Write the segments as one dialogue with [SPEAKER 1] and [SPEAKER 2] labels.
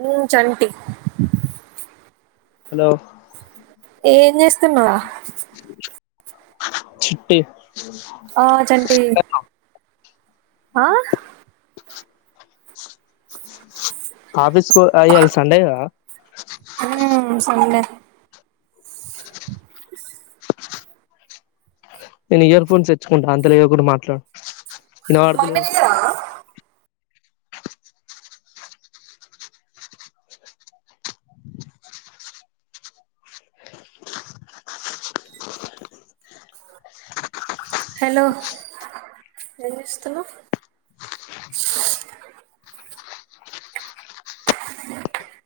[SPEAKER 1] న చంటి
[SPEAKER 2] హలో
[SPEAKER 1] ఏం చేస్తా మా
[SPEAKER 2] చిట్ట్టే
[SPEAKER 1] ఆ చెంటి హ
[SPEAKER 2] ఆ ఆఫీస్ కు ఇయ్యాల సండేగా
[SPEAKER 1] ఉమ్ సండే
[SPEAKER 2] నేను ఇయర్ ఫోన్స్ తెచ్చుకుంటాను అంతలో ఏదొ ఒకటి మాట్లాడు
[SPEAKER 1] మమ్మీ
[SPEAKER 2] వినపడతలేదు
[SPEAKER 1] దగరా హలో ఏం చేస్తున్నావ్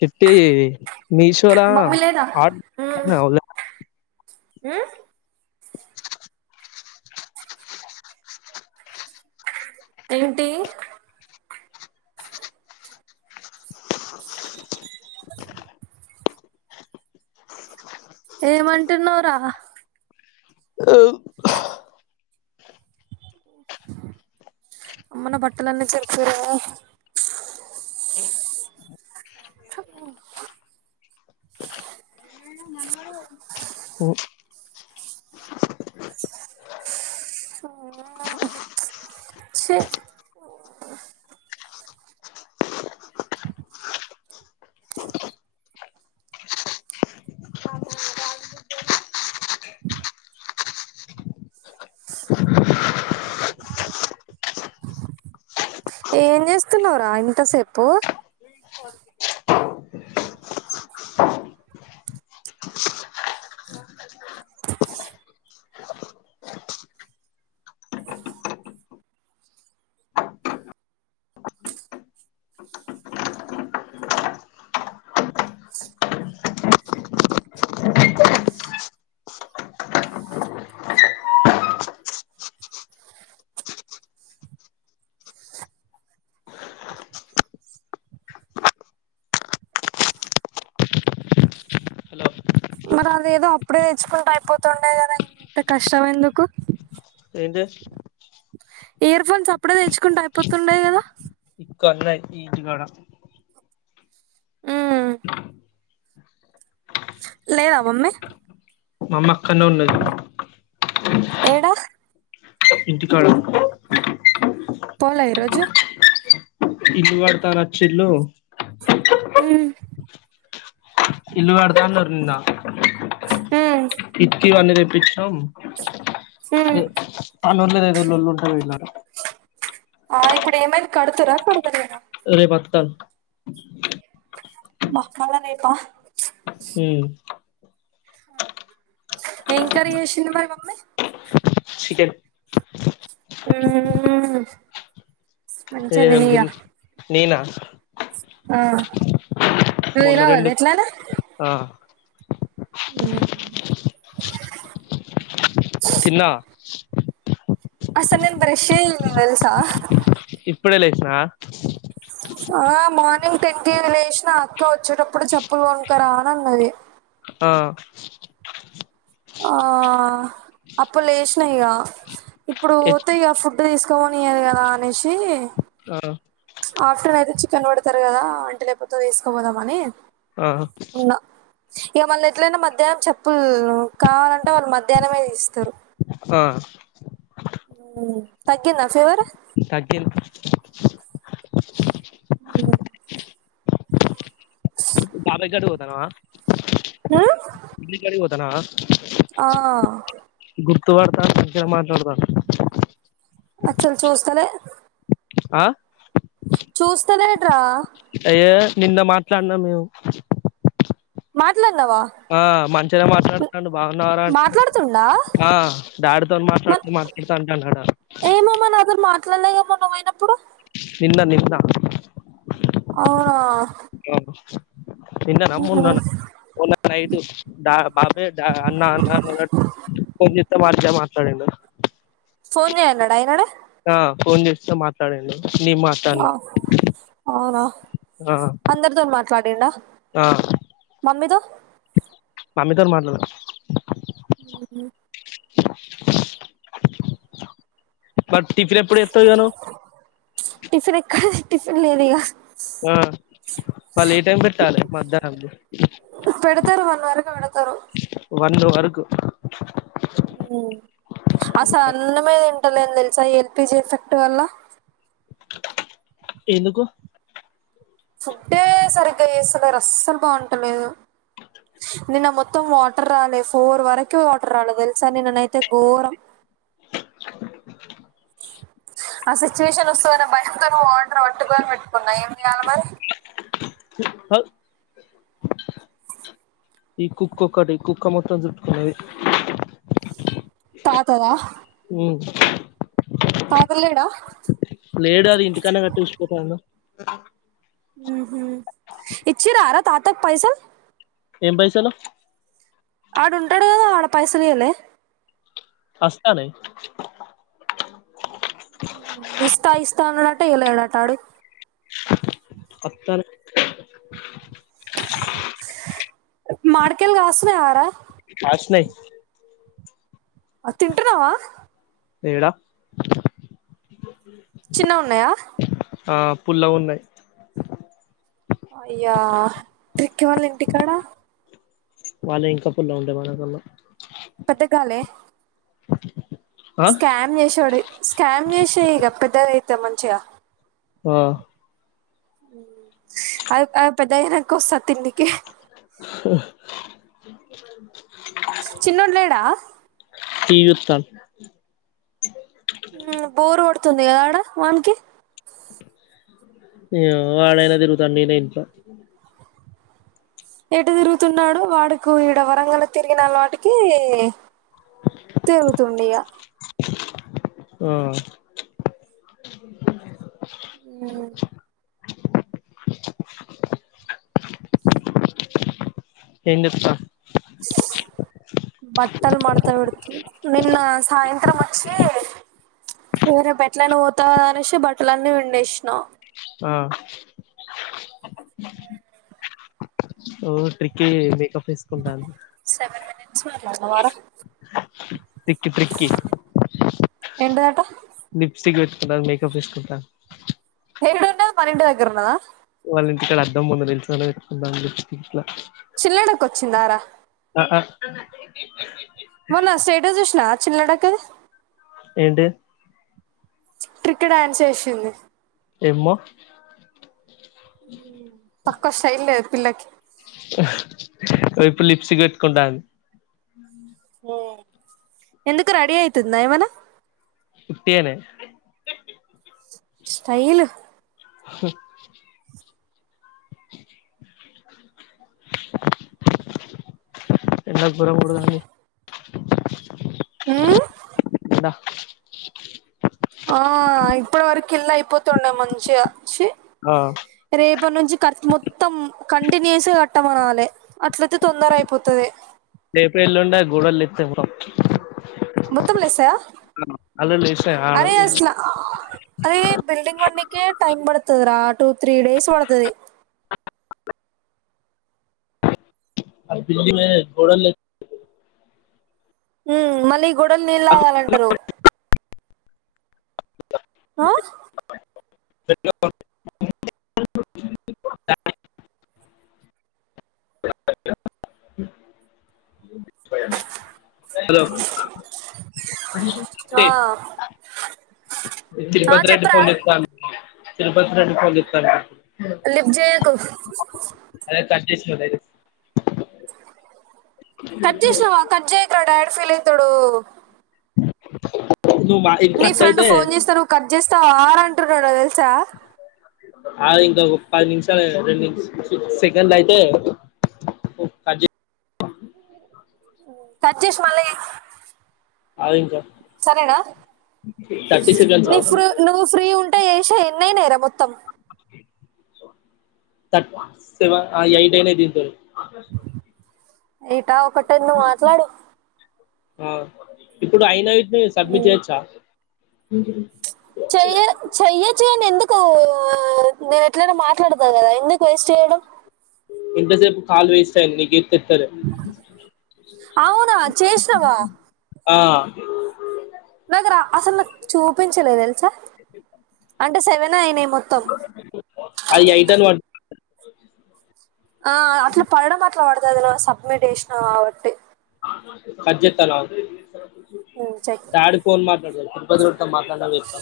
[SPEAKER 2] ఫిఫ్టీ మీషోలా
[SPEAKER 1] మమ్మీ లేదా
[SPEAKER 2] ఆర్డర్
[SPEAKER 1] ఉమ్
[SPEAKER 2] పెట్టుకున్నావా లే
[SPEAKER 1] ఉమ్ ఏంటి ఏమంటన్నావరా అమ్మనే బట్టలన్న చెరుకు తు హ్మ్ చి ఏం చేస్తున్నవరా ఇంతసేపు
[SPEAKER 2] హలో
[SPEAKER 1] మరి అది ఏదో అప్పుడే తెచ్చుకుంటె అయిపోతుండే కదా ఇంత కష్టం ఎందుకు
[SPEAKER 2] ఏజె
[SPEAKER 1] ఇయర్ ఫోన్స్ అప్పుడే తెచ్చుకుంటె అయిపోతుండే కదా
[SPEAKER 2] [unintelligible] ఈదికాడం
[SPEAKER 1] హ్మ్ లేద మమ్మీ
[SPEAKER 2] మమ్మ కన్నె ఉన్నది
[SPEAKER 1] ఏడా
[SPEAKER 2] ఇంటి కాడ
[SPEAKER 1] పోలే ఈరోజు
[SPEAKER 2] ఇల్లు కడతారాచిల్లు
[SPEAKER 1] ఉమ్
[SPEAKER 2] ఇల్లు కాస్తున్నారు నా
[SPEAKER 1] ఉమ్
[SPEAKER 2] ఇకి బన్నద ఇచ్చం ఏ పల్లెల్లో ఏదో ఒక లొల్లి ఉంటది ఇలాగ
[SPEAKER 1] ఆ ఇప్పుడు ఏమైంది కడుతుర కస్తలేదా
[SPEAKER 2] రే పాక్తన్
[SPEAKER 1] బక్కదనేేపా ఏంకరీ చేసింది మరి మమ్మీ
[SPEAKER 2] శీత
[SPEAKER 1] ఆ మంచి వినిగా
[SPEAKER 2] నేనా
[SPEAKER 1] ఆ
[SPEAKER 2] మొన్న
[SPEAKER 1] రరావద
[SPEAKER 2] రెండు
[SPEAKER 1] ఎట్లానే
[SPEAKER 2] ఆ
[SPEAKER 1] అ
[SPEAKER 2] తన్నా
[SPEAKER 1] అస నేన్ బరిషే ఇల్ తెల్సా
[SPEAKER 2] ఇప్పుడెలసా
[SPEAKER 1] ఆ మార్నింగ్ టెన్ టీ లేచిన నా అక్క వచ్చేటప్పుడు చెప్పులు కొనుకరా అని అన్నది
[SPEAKER 2] ఆ
[SPEAKER 1] ఆ అప్పు లేచనయిక ఇప్పుడు
[SPEAKER 2] ఎచ్
[SPEAKER 1] పోతాయి ఫు తీసుకోనియ్యదు కదా అనేసి
[SPEAKER 2] ఆ
[SPEAKER 1] ఆఫ్టర్నన్ అయితే చికెన్ పడతారు కదా అంటే లేకపోతే వేసుకోపోదామని
[SPEAKER 2] ఆ
[SPEAKER 1] ఇక మళ్ళీ ఎట్లైనా మధ్యాహ్నం చెప్పులు కావాలంటే వాళ్ళు మధ్యాహ్నమే ఇస్తారు
[SPEAKER 2] స
[SPEAKER 1] తకేంద ఫివర
[SPEAKER 2] తకిల్
[SPEAKER 1] అ
[SPEAKER 2] బాబా్ గడ్డు పోతానువా
[SPEAKER 1] ఆ
[SPEAKER 2] దనా
[SPEAKER 1] ఆ
[SPEAKER 2] తడతాను మాట్లాడతాను
[SPEAKER 1] అ చలు చూస్తలే
[SPEAKER 2] ఆ
[SPEAKER 1] చూస్తన్నాడ్రా
[SPEAKER 2] అయ్యే నిన్న మాట్లాడినా మేము
[SPEAKER 1] మాట్లాడు
[SPEAKER 2] ఆ మంచిగానే మాట్లాడుతాడు బాగున్నారాంట
[SPEAKER 1] మాట్లాడుతుండా
[SPEAKER 2] ఆ డాడితో
[SPEAKER 1] మరి
[SPEAKER 2] మాట్లాడుతూ మాట్లాడుతాంటడా
[SPEAKER 1] అట్లలేగా మన అయినప్పుడు
[SPEAKER 2] నిన్న నిన్న
[SPEAKER 1] అవునా
[SPEAKER 2] ఏ నిన్నా బాబ అన్నా అన్న కొ మతే మ సడేంద
[SPEAKER 1] ఫోన్య ఎన్నడా ఈయనాడ
[SPEAKER 2] ఆ ఫోన్ చేస్తా మాట్లాడండి
[SPEAKER 1] అవునా
[SPEAKER 2] ఆ
[SPEAKER 1] అందరితో మాట్లాడండా
[SPEAKER 2] ఆ
[SPEAKER 1] మమ్మీతో
[SPEAKER 2] మామితారు మాట్లాద
[SPEAKER 1] అ
[SPEAKER 2] బట్ టిఫిన్ ఎప్పుడు ఎత్త ఇగ నువ్
[SPEAKER 1] టిఫిన్ ఎక్కడ టిఫిన్ లేదిగ
[SPEAKER 2] ఆ వాళ్ ఏ టైం బెట్టాలె మధ్యాహ్నంది
[SPEAKER 1] పెడతారు వన్ వరకు పెడతారు
[SPEAKER 2] వన్ అవర్ కు
[SPEAKER 1] అస్స అన్నమే తింటలేను దెల్సా ఈ ఎల్పిజీ ఎఫెక్ట్ వల్ల
[SPEAKER 2] ఎందుకు
[SPEAKER 1] ఫుడ్డే సరిగ్గా ఏస్తలేరు అస్సలు బాగుంటలేదు, నిన్న మొత్తం వాటర్ డ్రాలేదు ఫోర్ వరకు వాట్రర్ డ్రాలే తెలుసా నిన్ననైతే ఘోరం. ఆ సిచువేషన్ ఒస్తదన్న భయంతోని వాటర్ వట్టుకొని వెట్టుకున్నా ఏం జేయాలి మరి
[SPEAKER 2] హౌ ఈ కుక్కొకటి కుక్క మొత్తం జుట్టుకున్నది
[SPEAKER 1] తాతద తాత లేడా
[SPEAKER 2] లేడు అది ఇంటికన్నే గట్టేషి పోతాన్న
[SPEAKER 1] ఉహు ఇచ్చిరార తాతక్ పైసల్
[SPEAKER 2] ఏం పైసలు
[SPEAKER 1] ఆడుంటడు గదా ఆడ పైసలియలే
[SPEAKER 2] వస్తనయ్
[SPEAKER 1] ఇస్తా ఇస్ త్తనడట ఇయ్యలేడట ఆడు
[SPEAKER 2] పత్తాలు
[SPEAKER 1] మాడికాయలు గాస్తున్నాయార
[SPEAKER 2] కాష్ణయ్
[SPEAKER 1] అ తింట్రున్నవా
[SPEAKER 2] ఏడా
[SPEAKER 1] చిన్న గున్నయా
[SPEAKER 2] ఆ పుల్లగున్నయ్
[SPEAKER 1] అయ్యా ట్రిక్కీ వాళ్ళ ఇంటికాడ
[SPEAKER 2] వాళ్ళ ఇంకా పుల్లగుంటాయ్ మనకన్న
[SPEAKER 1] పెద్ద గాలే
[SPEAKER 2] ఆ
[SPEAKER 1] స్కామ్ జెశ్వడయ్ స్కామ్ జేసేయ్ ఇగ పెద్దది తె మంచిగా
[SPEAKER 2] ఆ
[SPEAKER 1] ఊమ్ అ అ పెద్దగయినకోస్తా తిన్నికి చిన్నోడు లేడా
[SPEAKER 2] టీవీ చుత్తండు
[SPEAKER 1] తుంది కదా ఆడ వానికి
[SPEAKER 2] ఇవ్ వాడయినా తిరుగుతాండు నేనే ఇంట్లో
[SPEAKER 1] ఎటు తిరుగుతున్నాడో వాడుకు ఇడ వరంగల్ తిరిగిన వాటికి తిరుగుతుండు ఇగ
[SPEAKER 2] ఆ
[SPEAKER 1] ఉ
[SPEAKER 2] ఏడిస్త
[SPEAKER 1] బట్టలు మతా విడతుది నిన్న సాయంత్రం వచ్చి వేరే పెట్లనే పోతాా అనేసి బట్టల అన్నీ వండేసా
[SPEAKER 2] ఆ ఓ ట్ర మేకప్ తీసుకుంటాను
[SPEAKER 1] వ వ
[SPEAKER 2] తటిక్కి త్రిక్కి
[SPEAKER 1] ఏంటిదట
[SPEAKER 2] లిప్స్టిక్ వచ్చ మేకప్ తీసుకుత
[SPEAKER 1] హడున్న మనంటి దగరనా
[SPEAKER 2] వాళ్ళ ఇంటి ఇక్కడ అర్థం పంద తెలుస పెట్టుకుందాంనిప్ి
[SPEAKER 1] చిల్లడ కొ చిింగారా
[SPEAKER 2] ఆ ఆ
[SPEAKER 1] చిన్నడకి
[SPEAKER 2] ఏడు
[SPEAKER 1] ట్రక్ డా్యాన్స్ చేసిింది
[SPEAKER 2] ఏమ
[SPEAKER 1] తక్కవైల్ పిలకి
[SPEAKER 2] ఇపు లిప్సిక్ పెట్టుకుంటా
[SPEAKER 1] ఎందుకు రెడీ అయితుది నయమన
[SPEAKER 2] కుట్టేనే
[SPEAKER 1] స్టైల్
[SPEAKER 2] ఎలా గురంపడుదాడి
[SPEAKER 1] ఆ ఆ ఇప్పటి వరకు ఇల్ళ అయిపోతుండే మంచిగా
[SPEAKER 2] ఆ
[SPEAKER 1] రేపు ఇప్పటి నుంచి క మొత్తం కంటిన్యూస్ కట్టమనాలి అట్లయితే తొందర అయిపోతుది
[SPEAKER 2] ేపుడు ఎల్లుం గూడళ్ళ ఇస్తా
[SPEAKER 1] మత్తలిస
[SPEAKER 2] అల్లులు లేసినాయి ఆడ
[SPEAKER 1] అరే అలా అరే బల్డింగ్ వన్నక టైమ్ బడుతుందిరా టు త్రీ డేస్ పడతది
[SPEAKER 2] [unintelligible] [inaudible]
[SPEAKER 1] ఉమ్ మళ్లీ గోడల్ నీళ్ లాగాలంటారు ఆహ్
[SPEAKER 2] [inaudible] [unintelligible] [inaudible] [unintelligible] హలో ఏ
[SPEAKER 1] ఆ ఆ
[SPEAKER 2] తిరుపతి రెడ్డి
[SPEAKER 1] చెప్పరా
[SPEAKER 2] ఫోన్ చేత్త తిరుపతి రెడ్డి పోన్ చేత్తాండిప్పుడు
[SPEAKER 1] లిఫ్ట్ జేయకు
[SPEAKER 2] అదే కట్ చేసిన డైరెక్ట్
[SPEAKER 1] కడ్జేష్నవ కడ్జే మా డాడ్ ఫీల్అయితడు
[SPEAKER 2] [unintelligible] నువ్ మా ఇన్షట్టైతే
[SPEAKER 1] సార్ అంటున్నాడో తెల్సా
[SPEAKER 2] ఆగింక ఒక పది నిమిషాలు రెండు నిమిష్ సు సెకండ్లైతే ఒ కడ్జెయ్
[SPEAKER 1] కడ్జేసి మల్ల జెయ్
[SPEAKER 2] అదింక
[SPEAKER 1] సరేనా
[SPEAKER 2] సెకండ్స్
[SPEAKER 1] నివ్
[SPEAKER 2] ఆగు
[SPEAKER 1] ఫ్రీ నువ్వు ఫ్రీ ఉం ట్ట చేశావ్ ఎన్నైనార మొత్తం
[SPEAKER 2] తట్ సెవన్ అ ఎయిట్ అయినాయ్ దీన్తోని
[SPEAKER 1] ఏట్ టా ఒక టెన్ మాట్లాడు
[SPEAKER 2] ఆ ఇప్పుడు అయినాయ్ ఇప్పుడే సబ్మిట్ చేయచ్చా [unintelligible]
[SPEAKER 1] చెయ్య చెయ్యొచ్చు కానెందుకూ నేనెట్లైనా మాట్లాడతా కదా ఎందుకు వేస్ట్ చేయడం
[SPEAKER 2] ఇంత సేపు కాల్ వేష్టైంది నీకేమ్
[SPEAKER 1] ఔనా చేష్నవా
[SPEAKER 2] ఆ
[SPEAKER 1] నాకు రా అసలు నాక్ చూపించలే తెల్సా అంటే సెవెనే అయినాయ్ మొత్తం
[SPEAKER 2] అది ఎయిట్ అని పడ్
[SPEAKER 1] ఆ అట్ల పడటం అప్ ఎట్లబడితే అదిల సబ్మిట్ చేసినవ్ కావట్టి
[SPEAKER 2] కడ్జేత్తాన్ ఆగు
[SPEAKER 1] చెయ్
[SPEAKER 2] దాడ్ ఫోన్ మాట్లాడతారు తో మాట్లాడిన అని చెప్ప్తా